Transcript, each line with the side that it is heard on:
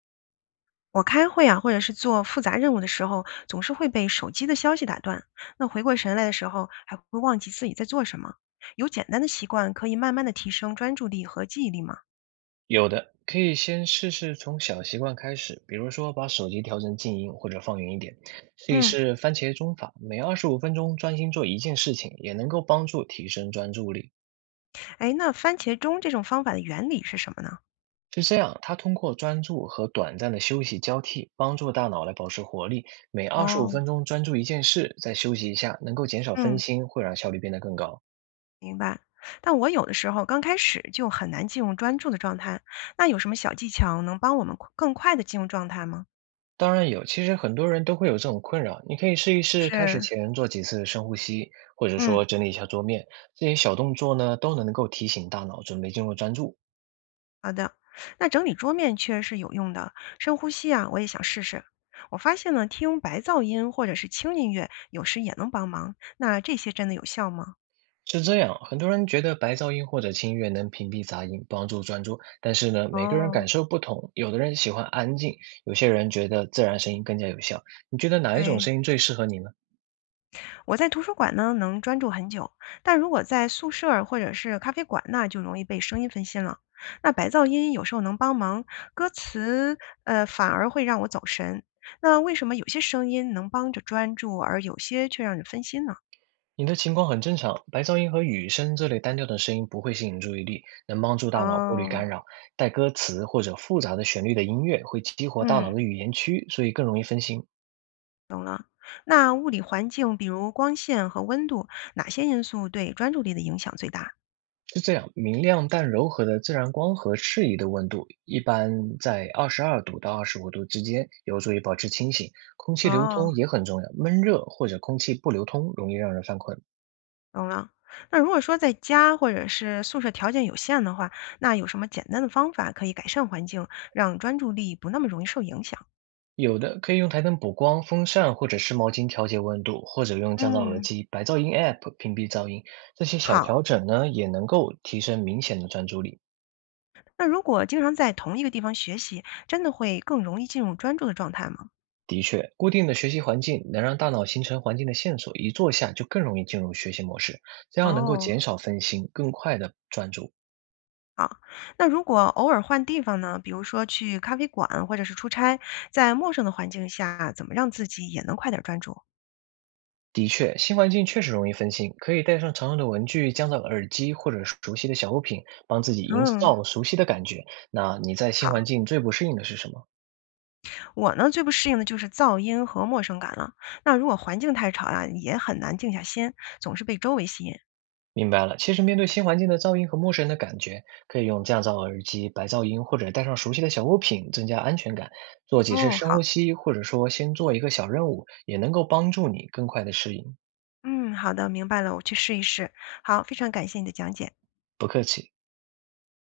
left: 我开会啊，或者是做复杂任务的时候，总是会被手机的消息打断。那回过神来的时候，还会忘记自己在做什么。有简单的习惯可以慢慢的提升专注力和记忆力吗？
right: 有的，可以先试试从小习惯开始，比如说把手机调成静音或者放远一点，试一
left: 嗯，
right: 试番茄钟法，每二十五分钟专心做一件事情，也能够帮助提升专注力。
left: 哎，那番茄钟这种方法的原理是什么呢？
right: 是这样，它通过专注和短暂的休息交替，帮助大脑来保持活力。每二十五
left: 哦，
right: 分钟专注一件事，再休息一下，能够减少分
left: 嗯，
right: 心，会让效率变得更高。
left: 明白。但我有的时候刚开始就很难进入专注的状态，那有什么小技巧能帮我们快更快的进入状态吗？
right: 当然有，其实很多人都会有这种困扰。你可以试一试，开始
left: 是，
right: 前做几次深呼吸，或者
left: 嗯。
right: 说整理一下桌面，这些小动作呢都能够提醒大脑准备进入专注。
left: 好的，那整理桌面确实是有用的。深呼吸啊，我也想试试。我发现呢，听白噪音或者是轻音乐，有时也能帮忙。那这些真的有效吗？
right: 是这样，很多人觉得白噪音或者轻音乐能屏蔽杂音，帮助专注，但是呢，每个人
left: 哦，
right: 感受不同，有的人喜欢安静，有些人觉得自然声音更加有效。你觉得哪一种
left: 对，
right: 声音最适合你呢？
left: 我在图书馆呢能专注很久，但如果在宿舍儿或者是咖啡馆，那就容易被声音分心了。那白噪音有时候能帮忙，歌词反而会让我走神。那为什么有些声音能帮着专注，而有些却让人分心呢？
right: 你的情况很正常，白噪音和雨声这类单调的声音不会吸引注意力，能帮助大脑过滤
left: 哦，
right: 干扰。带歌词或者复杂的旋律的音乐会激活大
left: 嗯。
right: 脑的语言区，所以更容易分心。
left: 那物理环境，比如光线和温度，哪些因素对专注力的影响最大？
right: 是这样，明亮但柔和的自然光和适宜的温度，一般在22度到25度之间，有助于保持清醒。空气流
left: 哦，
right: 通也很重要，闷热或者空气不流通容易让人犯困。
left: 懂了。那如果说在家或者是宿舍条件有限的话，那有什么简单的方法可以改善环境，让专注力不那么容易受影响？
right: 有的可以用台灯补光、风扇或者湿毛巾调节温度，或者用降噪耳
left: 嗯，
right: 机、白噪音 App 屏蔽噪音。这些小
left: 好。
right: 调整呢，也能够提升明显的专注力。
left: 那如果经常在同一个地方学习，真的会更容易进入专注的状态吗？
right: 的确，固定的学习环境能让大脑形成环境的线索，一坐下就更容易进入学习模式，这样能够
left: 哦，
right: 减少分心，更快的专注。
left: 好。那如果偶尔换地方呢，比如说去咖啡馆或者是出差，在陌生的环境下，怎么让自己也能快点专注？
right: 的确，新环境确实容易分心，可以带上常用的文具、降噪耳机或者熟悉的小物品，帮自己营
left: 嗯，
right: 造熟悉的感觉。那你在新
left: 好，
right: 环境最不适应的是什么？
left: 我呢最不适应的就是噪音和陌生感了。那如果环境太吵呀，也很难静下心，总是被周围吸引。
right: 明白了，其实面对新环境的噪音和陌生人的感觉，可以用降噪耳机、白噪音，或者带上熟悉的小物品，增加安全感。做几次
left: 哦，
right: 深呼
left: 好，
right: 吸，或者说先做一个小任务，也能够帮助你更快的适应。
left: 嗯，好的，明白了，我去试一试。好，非常感谢你的讲解。
right: 不客气。